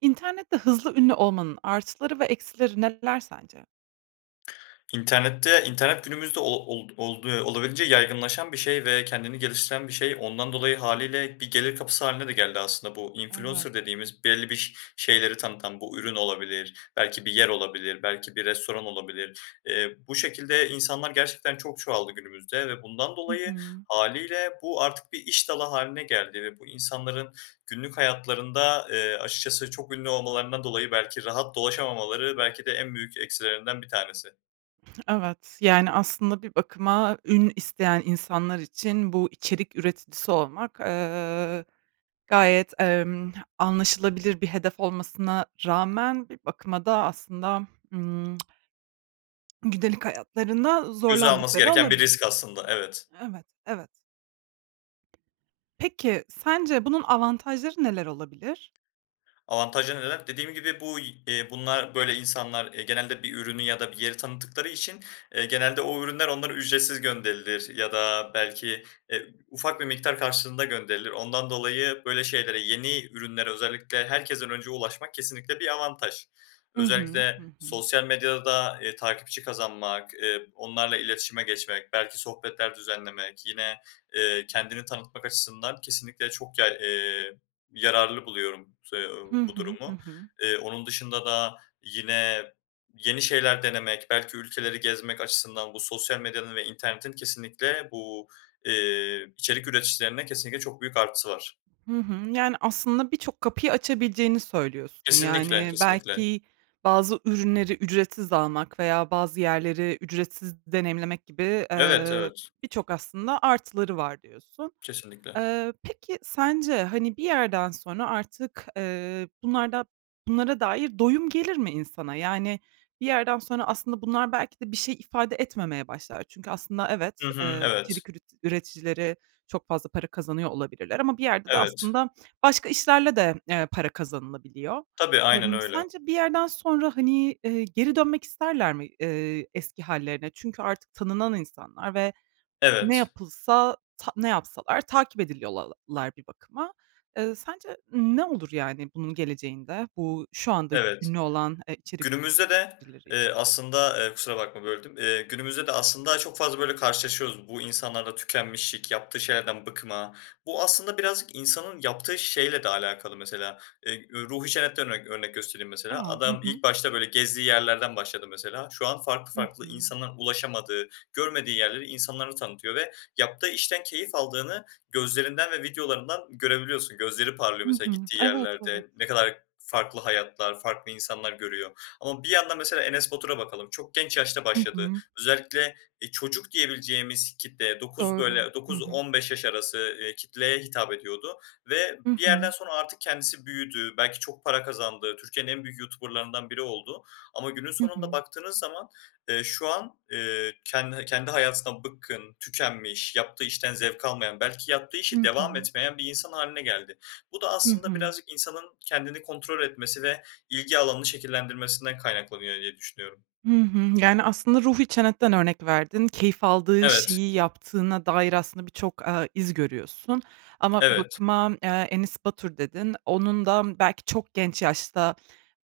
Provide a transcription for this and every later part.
İnternette hızlı ünlü olmanın artıları ve eksileri neler sence? İnternette İnternet günümüzde ol old oldu olabildiğince yaygınlaşan bir şey ve kendini geliştiren bir şey. Ondan dolayı hâliyle bir gelir kapısı hâline de geldi aslında. Bu, Evet. "influencer" dediğimiz, belli bir ş şeyleri tanıtan, bu, ürün olabilir, belki bir yer olabilir, belki bir restoran olabilir. Eee, bu şekilde insanlar gerçekten çok çoğaldı günümüzde ve bundan Hı dolayı hı. hâliyle bu, artık bir iş dalı hâline geldi ve bu insanların günlük hayatlarında, eee, açıkçası çok ünlü olmalarından dolayı belki rahat dolaşamamaları belki de en büyük eksilerinden 1 tanesi. Evet, yani, aslında bir bakıma ün isteyen insanlar için, bu içerik üreticisi olmak, ııı, gayet, emm, anlaşılabilir bir hedef olmasına rağmen bir bakıma da aslında, ımm, gündelik hayatlarında Göze alması zorlandıkları gereken bir olabilir. risk aslında. Evet. Evet, evet. Peki, sence bunun avantajları neler olabilir? Avantajları neler? Dediğim gibi bu y eee, bunlar, böyle insanlar, eee, genelde bir ürünü ya da bir yeri tanıttıkları için, eee, genelde o ürünler onlara ücretsiz gönderilir ya da belki, eee, ufak bir miktar karşılığında gönderilir. Ondan dolayı böyle şeylere, yeni ürünlere özellikle herkesten önce ulaşmak kesinlikle bir avantaj. Hı hı, hı Özellikle hı. sosyal medyada, eee, takipçi kazanmak, eee, onlarla iletişime geçmek, belki sohbetler düzenlemek yine, eee, kendini tanıtmak açısından kesinlikle çok yay eee, yararlı buluyorum s eee, Hı bu hı, hı durumu. hı. Eee, onun dışında da yine, yeni şeyler denemek belki ülkeleri gezmek açısından bu sosyal medyanın ve internetin kesinlikle bu, eee, içerik üreticilerine kesinlikle çok büyük artısı var. Hı hı. Yani aslında birçok kapıyı açabileceğini söylüyorsun. Kesinlikle, Yani kesinlikle. belki bazı ürünleri ücretsiz almak veya bazı yerleri ücretsiz deneyimlemek gibi, Evet, eee, evet. birçok aslında artıları var diyorsun. Kesinlikle. Eee, peki sence, hani, bir yerden sonra artık, eee, bunlarda bunlara dair doyum gelir mi insana? Yani, bir yerden sonra aslında bunlar belki de bir şey ifade etmemeye başlar. Çünkü aslında evet, Hı hı. ııı, Evet. içerik üretic üreticileri çok fazla para kazanıyor olabilirler ama bir yerde de Evet. aslında başka işlerle de, eee, para kazanılabiliyor. Tabii, aynen Emm, öyle. sence bir yerden sonra, hani, eee, geri dönmek isterler mi, eee, eski hâllerine? Çünkü artık tanınan insanlar ve ne Evet. yapılsa, ta ne yapsalar takip ediliyorlar bir bakıma. Eee, sence ne olur yani bunun geleceğinde, bu şu anda Evet. ünlü olan, eee, içerik Günümüzde de, üreticileri için? eee, aslında Eee, kusura bakma, böldüm. Eee, günümüzde de aslında çok fazla böyle, karşılaşıyoruz bu insanlarla; tükenmişlik, yaptığı şeylerden bıkma... Bu, aslında birazcık insanın yaptığı şeyle de alakalı mesela. Eee, üüü, Ruhi Çenet'ten örnek örnek göstereyim mesela: A! Hı Adam hı. ilk başta böyle gezdiği yerlerden başladı mesela, şu an farklı Hı farklı, hı. insanların ulaşamadığı, görmediği yerleri insanlara tanıtıyor ve yaptığı işten keyif aldığını gözlerinden ve videolarından görebiliyorsun. Gözleri parlıyor Hı mesela hı. gittiği Evet, evet. yerlerde, ne kadar farklı hayatlar, farklı insanlar görüyor ama bir yandan mesela Enes Batur'a bakalım. Çok genç yaşta Hı başladı. hı. Özellikle, eee, çocuk diyebileceğimiz kitleye 9, Doğru. böyle, Hı dokuz hı. on beş yaş arası, eee, kitleye hitap ediyordu ve Hı bir hı. yerden sonra artık kendisi büyüdü. Belki çok para kazandı. Türkiye'nin en büyük YouTuber'larından biri oldu ama günün Hı sonunda hı. baktığınız zaman, eee, şu an, eee, kendi eee, kendi hayatından bıkkın, tükenmiş, yaptığı işten zevk almayan, belki yaptığı Hı işi devam hı. etmeyen bir insan hâline geldi. Bu da Hı aslında hı. birazcık insanın kendini kontrol etmesi ve ilgi alanını şekillendirmesinden kaynaklanıyor diye düşünüyorum. Hı hı. Yani, aslında Ruhi Çenet'ten örnek verdin, keyif aldığı Evet. şeyi yaptığına dair aslında birçok, eee, iz görüyorsun, ama bir Evet. bakıma, eee, Enes Batur dedin, onun da, ımm, belki çok genç yaşta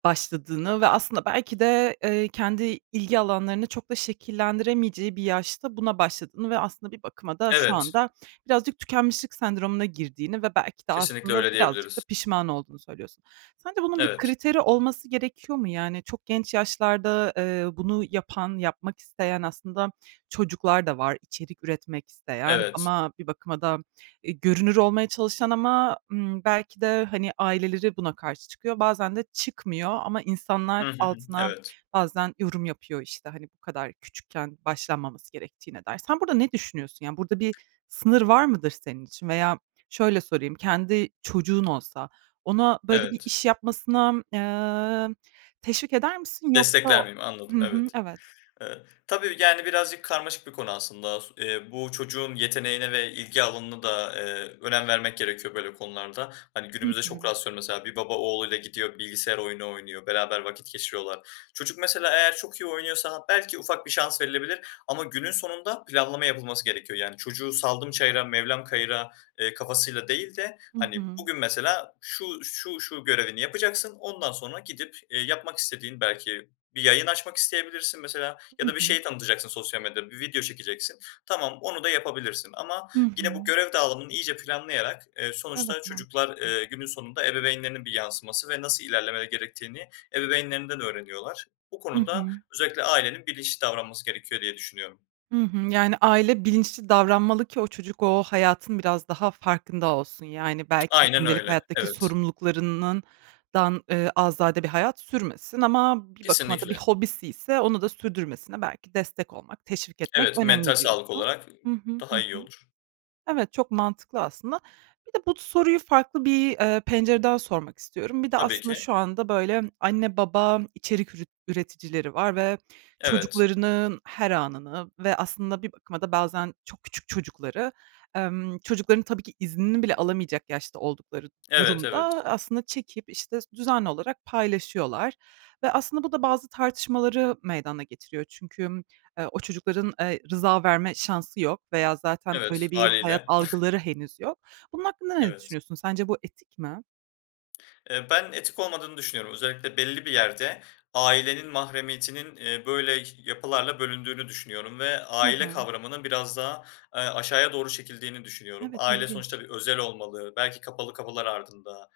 başladığını ve aslında belki de, eee, kendi ilgi alanlarını çok da şekillendiremeyeceği bir yaşta buna başladığını ve aslında bir bakıma da şu Evet. anda birazcık tükenmişlik sendromuna girdiğini ve belki de Kesinlikle aslında öyle birazcık da diyebiliriz. pişman olduğunu söylüyorsun. Sence bunun bir Evet. kriteri olması gerekiyor mu? Yani çok genç yaşlarda, eee, bunu yapan, yapmak isteyen aslında çocuklar da var, içerik üretmek isteyen Evet. ama bir bakıma da, eee, görünür olmaya çalışan ama, ımm, belki de, hani, aileleri buna karşı çıkıyor, bazen de çıkmıyor ama insanlar Hı hı. altına Evet. bazen yorum yapıyor, işte, hani, bu kadar küçükken başlanmaması gerektiğine dair. Sen burada ne düşünüyorsun? Yani burada bir sınır var mıdır senin için? Veya şöyle sorayım: Kendi çocuğun olsa ona böyle bir Evet. iş yapmasına, emm, teşvik eder misin yoksa "Destekler miyim?" Hı Anladım, hı. evet. Evet. Eee, tabii, yani birazcık karmaşık bir konu aslında. S eee, bu çocuğun yeteneğine ve ilgi alanına da, eee, önem vermek gerekiyor böyle konularda. Hani, Hı günümüzde çok hı. rastlıyorum mesela, bir baba oğluyla gidiyor, bilgisayar oyunu oynuyor, beraber vakit geçiriyorlar. Çocuk mesela eğer çok iyi oynuyorsa belki ufak bir şans verilebilir ama günün sonunda planlama yapılması gerekiyor. Yani çocuğu, "Saldım çayıra, mevlam kayıra.", eee, kafasıyla değil de Hı hani, hı. bugün, mesela şu, şu, şu görevini yapacaksın ondan sonra gidip, eee, yapmak istediğin belki bir yayın açmak isteyebilirsin mesela Hı ya da bir hı. şeyi tanıtacaksın sosyal medyada, bir video çekeceksin. Tamam, onu da yapabilirsin. Ama Hı yine bu hı. görev dağılımını iyice planlayarak eee, sonuçta Evet. çocuklar, Mantıklı. eee, günün sonunda ebeveynlerinin bir yansıması ve nasıl ilerlemeleri gerektiğini ebeveynlerinden öğreniyorlar. Bu Hı konuda hı. özellikle ailenin bilinçli davranması gerekiyor diye düşünüyorum. Hı hı. Yani, aile bilinçli davranmalı ki o çocuk o hayatın biraz daha farkında olsun. Yani, belki Aynen gündelik öyle, hayattaki evet. sorumluluklarından dan eee, azade bir hayat sürmesin ama bir bakıma da bir Kesinlikle. hobisiyse onu da sürdürmesine belki destek olmak, teşvik etmek Evet, mental önemli, sağlık diyorsun. olarak Hı hı, hı daha iyi hı. olur. Evet, çok mantıklı aslında. Bir de bu t soruyu farklı bir, eee, pencereden sormak istiyorum. Bir de Tabii aslında ki. şu anda, böyle, anne, baba içerik ürüt üreticileri var ve Evet. çocuklarının her anını ve aslında bir bakıma da bazen çok küçük çocukları, emm, çocukların tabii ki iznini bile alamayacak yaşta oldukları Evet, durumda evet. aslında çekip, işte, sü düzenli olarak paylaşıyorlar. Ve aslında bu da bazı tartışmaları meydana getiriyor çünkü, ımm, o çocukların, eee, rıza verme şansı yok veya zaten Evet, öyle bir hayat hâliyle. algıları henüz yok. Bunun hakkında ne Evet. düşünüyorsun, sence bu etik mi? Eee, ben etik olmadığını düşünüyorum. Özellikle belli bir yerde ailenin mahremiyetinin, eee, böyle ş yapılarla bölündüğünü düşünüyorum ve Hı aile hı. kavramının biraz daha, eee, aşağıya doğru çekildiğini düşünüyorum. Evet, Aile ilginç. sonuçta bir özel olmalı belki kapalı kapılar ardında,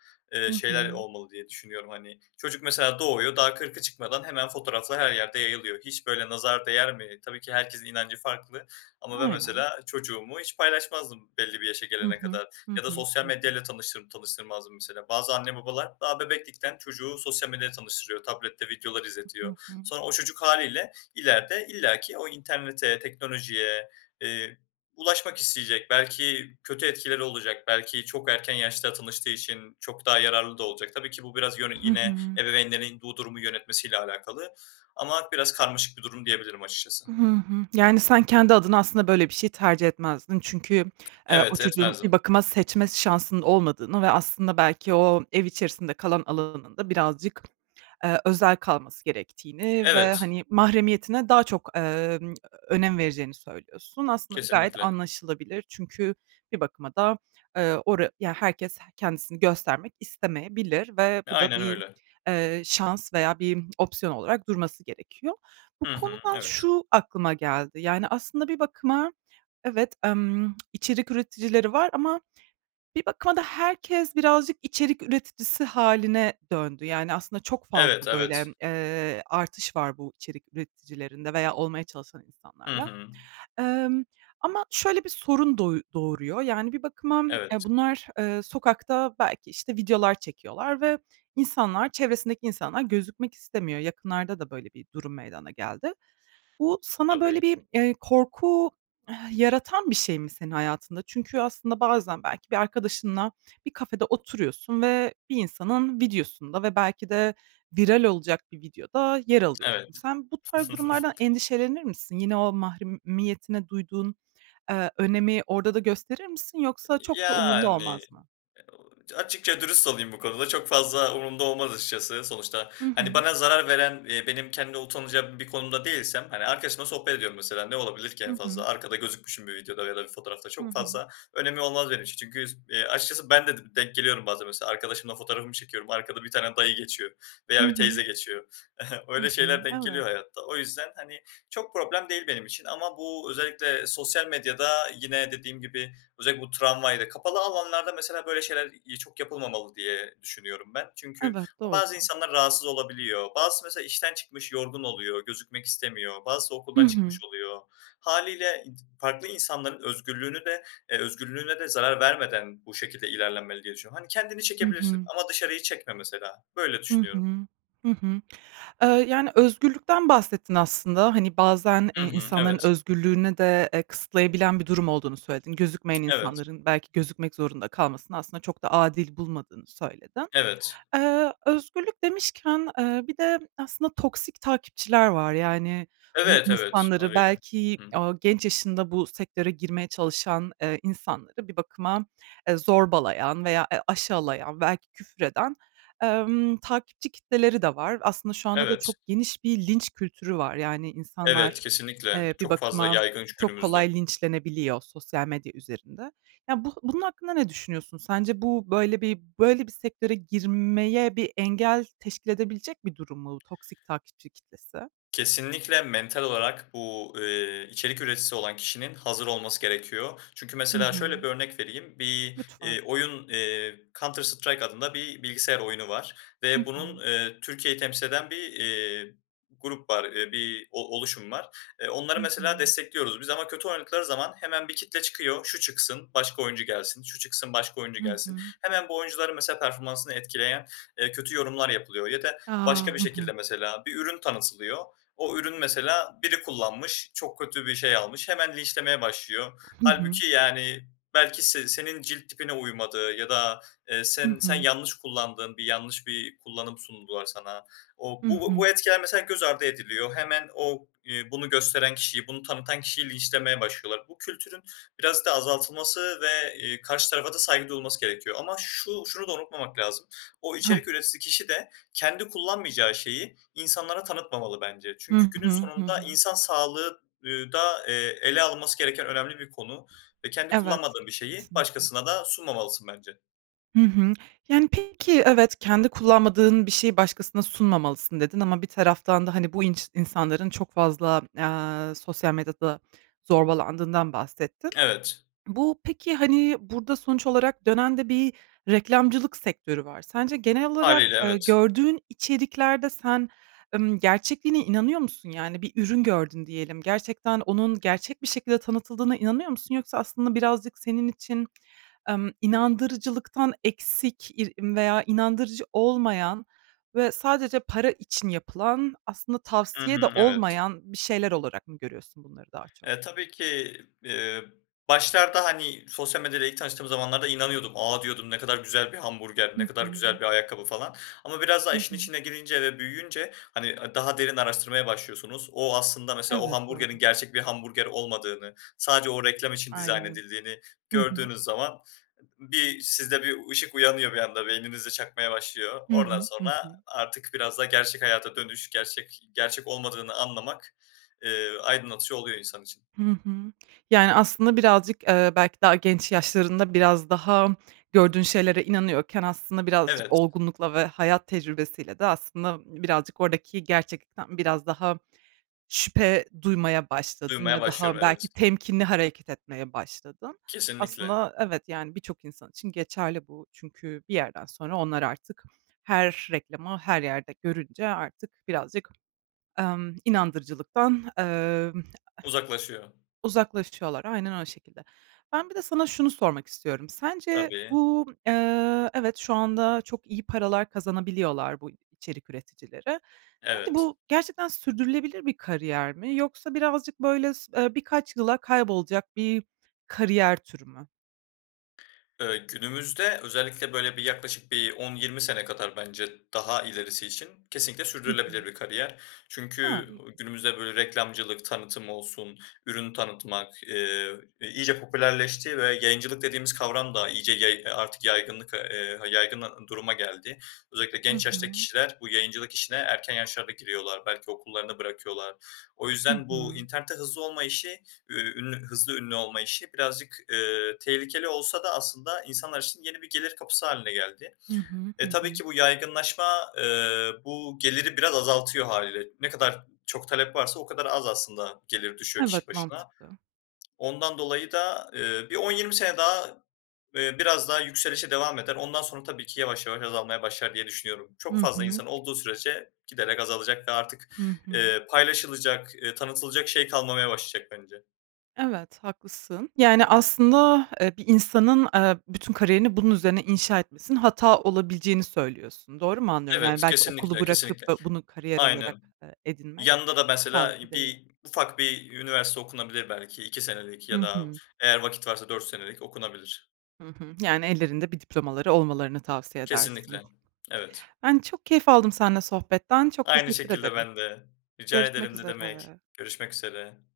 Hı eee, şeyler hı. olmalı diye düşünüyorum. Hani, çocuk mesela doğuyor daha 40'ı çıkmadan hemen fotoğraflar her yerde yayılıyor. Hiç böyle nazar değer mi? Tabii ki herkesin inancı farklı ama ben Aynen. mesela çocuğumu hiç paylaşmazdım belli bir yaşa Hı gelene hı. kadar Hı ya da hı. Hı sosyal medya hı. ile tanıştır tanıştırmazdım mesela. Bazı anne, babalar daha bebeklikten çocuğu sosyal medya ile tanıştırıyor, tablette videolar I Hı izletiyor. hı. Sonra o çocuk hâliyle ileride illaki o internete, teknolojiye, eee, ulaşmak isteyecek. Belki kötü etkileri olacak. Belki çok erken yaşta tanıştığı için çok daha yararlı da olacak. Tabii ki bu biraz yön Hı yine hı. ebeveynlerin bu durumu yönetmesiyle alakalı. Ama biraz karmaşık bir durum diyebilirim açıkçası. Hı hı. Yani, sen kendi adına aslında böyle bir şey tercih etmezdin. Çünkü, eee, o Evet, çocuğun bir etmezdim. bakıma seçme şansının olmadığını ve aslında belki o ev içerisinde kalan alanının da birazcık, eee, özel kalması gerektiğini ve, Evet. hani, mahremiyetine daha çok, emm, önem vereceğini söylüyorsun. Aslında da gayet Kesinlikle. anlaşılabilir çünkü bir bakıma da, eee, ora ya herkes kendisini göstermek istemeyebilir ve E, bu da aynen bir, öyle. eee, şans veya bir opsiyon olarak durması gerekiyor. Bu Hı hı. konudan Evet. şu aklıma geldi, yani, aslında bir bakıma, evet, emm, içerik üreticileri var ama bir bakıma da herkes birazcık içerik üreticisi hâline döndü. Yani, aslında çok Evet, fazla, böyle, evet. emm, eee, artış var bu içerik üreticilerinde veya olmaya çalışan Hı insanlarla. hı. Emm, ama şöyle bir sorun doy doğuruyor, yani, bir bakıma, eee, Evet. bunlar, eee, sokakta belki, işte, videolar çekiyorlar ve insanlar çevresindeki insanlar gözükmek istemiyor. Yakınlarda da böyle bir durum meydana geldi. Bu sana, Tabii. böyle, bir, eee, korku eh yaratan bir şey mi senin hayatında? Çünkü aslında bazen belki bir arkadaşınla bir kafede oturuyorsun ve bir insanın videosunda ve belki de viral olacak bir videoda yer alıyorsun. Evet. Sen bu tarz durumlardan endişelenir misin? Yine o mahremiyetine duyduğun, eee, önemi orada da gösterir misin? Yoksa çok da umurunda Yani, olmaz mı? açıkça dürüst olayım bu konuda çok fazla umurumda olmaz açıkçası sonuçta. Hı Hani, hı. bana zarar veren, eee, benim kendi utanacağım bir konumda değilsem, hani, arkadaşımla sohbet ediyorum mesela ne olabilir ki Hı en fazla? hı. Arkada gözükmüşüm bir videoda ya da bir fotoğrafta Hı çok hı. fazla önemi olmaz benim için. Çünkü s eee, açıkçası ben de dım denk geliyorum bazen mesela arkadaşımla fotoğrafımı çekiyorum arkada bir tane dayı geçiyor Hı veya bir teyze hı. geçiyor. Hı Öyle hı. şeyler denk geliyor Evet. hayatta. O yüzden, hani, çok problem değil benim için ama bu özellikle sosyal medyada yine dediğim gibi özellikle bu tramvayla, kapalı alanlarda mesela böyle şeyler, iii, çok yapılmamalı diye düşünüyorum ben. Çünkü Evet. Doğru. bazı insanlar rahatsız olabiliyor. Bazısı mesela işten çıkmış yorgun oluyor, gözükmek istemiyor. Bazısı Hı okuldan hı. çıkmış oluyor. Hâliyle, iii, farklı insanların özgürlüğünü de eee, özgürlüğüne de zarar vermeden bu şekilde ilerlenmeli diye düşünüyorum. Hani, kendini Hı çekebilirsin hı. ama dışarıyı çekme mesela. Böyle Hı hı. düşünüyorum. Hı hı. Eee, yani, özgürlükten bahsettin aslında, hani, bazen, eee, Hı hı. insanların Evet. özgürlüğüne de, eee, kısıtlayabilen bir durum olduğunu söyledin, gözükmeyen Evet. insanların belki gözükmek zorunda kalmasını aslında çok da adil bulmadığını söyledin. Evet. Eee, özgürlük demişken, eee, bir de aslında toksik takipçiler var. Yani, bu Evet, evet. insanları Hâliyle. belki, Hı hı. aaa, genç yaşında bu sektöre girmeye çalışan, eee, insanları bir bakıma, eee, zorbalayan veya, eee, aşağılayan belki küfür eden, emm, takipçi kitleleri de var. Aslında şu anda da Evet. çok geniş bir linç kültürü var. Yani, Evet, insanlar, kesinlikle eee, bir çok fazla bakıma yaygın şu çok günümüzde. kolay linçlenebiliyor sosyal medya üzerinde. Ya, bu bunun hakkında ne düşünüyorsun? Sence bu böyle bir böyle bir sektöre girmeye bir engel teşkil edebilecek bir durum mu toksik takipçi kitlesi? Kesinlikle, mental olarak bu, eee, içerik üreticisi olan kişinin hazır olması gerekiyor. Çünkü Hı mesela şöyle hı. bir örnek vereyim. Bir, Lütfen. iii, oyun, eee, Counter Strike adında bir bilgisayar oyunu var Hı ve bunun, hı. eee, Türkiye'yi temsil eden bir, eee, grup var, eee, bir o oluşum var. E, onları Hı mesela hı. destekliyoruz biz ama kötü oynadıkları zaman hemen bir kitle çıkıyor, şu çıksın, başka oyuncu gelsin, şu çıksın, başka oyuncu Hı gelsin. hı. Hemen bu oyuncuların mesela performansını etkileyen, eee, kötü yorumlar yapılıyor ya da A! başka bir Hı hı. şekilde mesela bir ürün tanıtılıyor. O ürünü mesela biri kullanmış, çok kötü bir şey almış hemen linçlemeye başlıyor. Hı hı. Hâlbuki, yani, belki se senin cilt tipine uymadı ya da, eee, Hı sen sen hı. yanlış kullandın, bir yanlış bir kullanım sundular sana. O Hı bu hı. bu etkiler mesela göz ardı ediliyor. Hemen o, iii, bunu gösteren kişiyi, bunu tanıtan kişiyi linçlemeye başlıyorlar. Bu kültürün birazcık da azaltılması ve, eee, karşı tarafa da saygı duyulması gerekiyor. Ama şu şunu da unutmamak lazım. O [unintelligible] içerik üreticisi kişi de kendi kullanmayacağı şeyi insanlara tanıtmamalı bence. Hı Çünkü günün hı. Hı sonunda hı. insan sağlığı, ııı, da, eee, ele alınması gereken önemli bir konu ve kendi Evet, kullanmadığın bir şeyi kesinlikle. başkasına da sunmamalısın bence. Hı hı. Yani, peki, evet, "Kendi kullanmadığın bir şeyi başkasına sunmamalısın." dedin ama bir taraftan da, hani, bu inç insanların çok fazla, eee, sosyal medyada zorbalandığından bahsettin. Evet. Bu, peki, hani, burada sonuç olarak dönen de bir reklamcılık sektörü var. Sence genel olarak, Hâliyle eee, evet. gördüğün içeriklerde sen, ımm, gerçekliğine inanıyor musun? Yani bir ürün gördün diyelim, gerçekten onun gerçek bir şekilde tanıtıldığına inanıyor musun yoksa aslında birazcık senin için, emm, inandırıcılıktan eksik ir veya inandırıcı olmayan ve sadece para için yapılan, aslında Hı tavsiye de hı, evet. olmayan bir şeyler olarak mı görüyorsun bunları daha çok? Eee, tabii ki, eee, başlarda, hani sosyal medyada ilk tanıştığım zamanlarda inanıyordum. A, diyordum, ne kadar güzel bir hamburger, Hı ne kadar hı. güzel bir ayakkabı falan ama biraz daha Hı işin hı. içine girince ve büyüyünce hani, aaa, daha derin araştırmaya başlıyorsunuz. O aslında, mesela, o Evet, hamburgerin doğru. gerçek bir hamburger olmadığını sadece o reklam için dizayn Aynen. edildiğini Hı hı. gördüğünüz zaman bir sizde bir ışık uyanıyor bir anda, beyninizde çakmaya başlıyor. Hı Oradan hı, hı sonra hı. artık biraz da gerçek hayata dönüş, gerçek gerçek olmadığını anlamak, eee, aydınlatıcı oluyor insan için. Hı hı. Yani aslında birazcık, eee, belki daha genç yaşlarında biraz daha, gördüğün şeylere inanıyorken aslında birazcık Evet. olgunlukla ve hayat tecrübesiyle de aslında birazcık oradaki gerçeklikten biraz daha şüphe duymaya başladın Duymaya ve daha, başlıyorum, belki, evet. temkinli hareket etmeye başladın. Kesinlikle. Aslında evet, yani, birçok insan için geçerli bu çünkü bir yerden sonra onlar artık her reklamı, her yerde görünce artık birazcık, emm, inandırıcılıktan, emm [unintelligible] Uzaklaşıyor. uzaklaşıyorlar, aynen, o şekilde. Ben bir de sana şunu sormak istiyorum: Sence Tabii. bu, eee, evet, şu anda çok iyi paralar kazanabiliyorlar bu içerik üreticileri; sence Evet. bu gerçekten sürdürülebilir bir kariyer mi? Yoksa birazcık böyle, s eee, birkaç yıla kaybolacak bir kariyer türü mü? Eee, günümüzde özellikle, böyle, bir yaklaşık bir 10-20 sene kadar bence daha ilerisi için kesinlikle Hı sürdürülebilir hı. bir kariyer. A! Çünkü, ooo, İlginç. günümüzde, böyle, reklamcılık, tanıtım olsun, ürün tanıtmak, eee, eee, iyice popülerleşti ve yayıncılık dediğimiz kavram da iyice yay eee, artık yaygınlık ve, eee, ha yaygın a duruma geldi. Özellikle Hı genç yaştaki hı. kişiler bu yayıncılık işine erken yaşlarda giriyorlar, belki okullarını bırakıyorlar. O Hı yüzden bu hı. internette hızlı olma işi, ü ünlü hızlı ünlü olma işi birazcık, eee, tehlikeli olsa da aslında insanlar için yeni bir gelir kapısı hâline geldi. Hı hı, hı E, tabii hı. ki bu yaygınlaşma, eee, bu geliri biraz azaltıyor hâliyle. Ne kadar çok talep varsa o kadar az aslında gelir düşüyor kişi Evet, başına. mantıklı. Ondan dolayı da, eee, bir 10-20 sene daha, eee, biraz daha yükselişe devam eder. Ondan sonra tabii ki yavaş yavaş azalmaya başlar diye düşünüyorum. Hı Çok fazla hı. insan olduğu sürece giderek azalacak ve artık, Hı hı. eee, paylaşılacak, eee, tanıtılacak şey kalmamaya başlayacak bence. Evet, haklısın. Yani, aslında, eee, bir insanın, eee, bütün kariyerini bunun üzerine inşa etmesinin hata olabileceğini söylüyorsun, doğru mu anlıyorum? Yani, Evet, belki okulu kesinlikle, bırakıp kesinlikle. da bunu kariyer olarak, Aynen. eee, edinmek Yanında da mesela sağlıklı i değil. bir ufak bir üniversite okunabilir belki 2 senelik Hı ya da hı. eğer vakit varsa 4 senelik okunabilir. Hı hı. Yani ellerinde bir diplomaları olmalarını tavsiye edersin. Kesinlikle. Evet. Ben çok keyif aldım senle sohbetten, çok Aynı teşekkür şekilde ederim. ben de. Rica Görüşmek ederim, ne demek. üzere. Görüşmek üzere.